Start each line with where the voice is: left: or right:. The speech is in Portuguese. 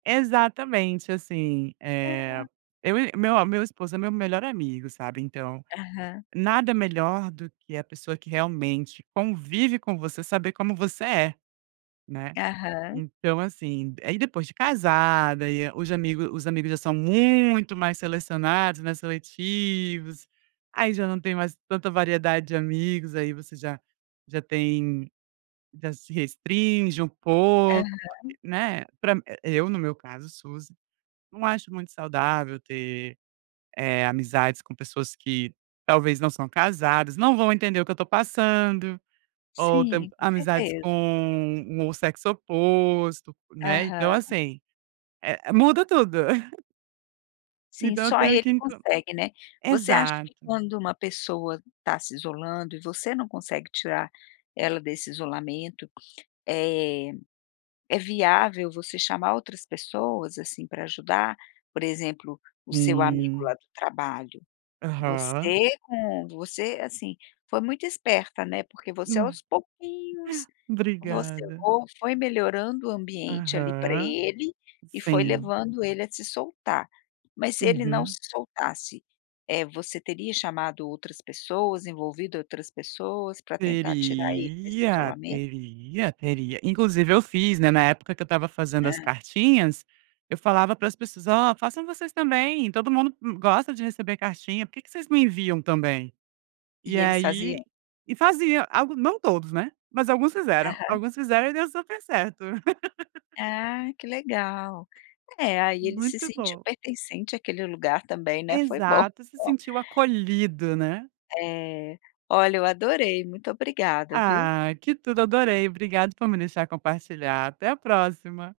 right: Exatamente. Assim, eh,
left: É.
right: eu e meu meu esposo é meu melhor amigo, sabe. Então,
left: Aham.
right: nada melhor do que a pessoa que realmente convive com você saber como você é, né?
left: Aham.
right: Então, assim aí depois de casada e aí os amigo os amigos já são muito mais selecionados, né, seletivos. Aí, já não tem mais tanta variedade de amigos, aí você já já tem já se restringe um pouco,
left: Aham.
right: né? Pra mim eu, no meu caso, suz não acho muito saudável ter, eh, amizades com pessoas que talvez não são casadas. Não vão entender o que eu estou passando ou tamb
left: Sim, com
right: amizades
left: certeza.
right: com o um sexo oposto, né? Então,
left: Aham.
right: assim, eh, muda tudo.
left: Sim,
right: Então, eu
left: só
right: tenho o que
left: ele
right: into
left: consegue, né? Você acha que
right: exato.
left: quando uma pessoa tá se isolando e você não consegue tirar ela desse isolamento, eh, é viável você chamar outras pessoas assim pra ajudar? Por exemplo, o seu amigo lá
right: Hum.
left: do trabalho
right: Aham.
left: você com você, assim, foi muito esperta, né? Porque você,
right: Hum.
left: aos pouquinhos, você
right: Obrigada.
left: fo foi melhorando o ambiente ali pra
right: Aham,
left: ele e foi
right: sim.
left: levando ele a se soltar. Mas se ele não
right: Uhum.
left: se soltasse, eh, você teria chamado outras pessoas envolvido outras pessoas para tentar tirar ele desse
right: Teria,
left: isolamento?
right: teria, teria. Inclusive eu fiz, né. Na época que eu estava fazendo as
left: Hã.
right: cartinhas, eu falava para as pessoas: "Ó, façam vocês também. Todo mundo m gosta de receber cartinha. Por que que vocês me enviam também?". E
left: E eles
right: aí
left: faziam?
right: e fazia algo não todos, né. Mas alguns fizeram.
left: Aham.
right: Alguns fizeram e deu super certo.
left: Ah, que legal. É, aí ele se
right: Muito
left: sentiu
right: bom.
left: pertencente àquele lugar também, né. Foi bom.
right: Exato, se sentiu acolhido, né?
left: É. Olha, eu adorei. Muito obrigada, viu?
right: Ah, que tudo, adorei. Obrigada por me deixar compartilhar. Até a próxima.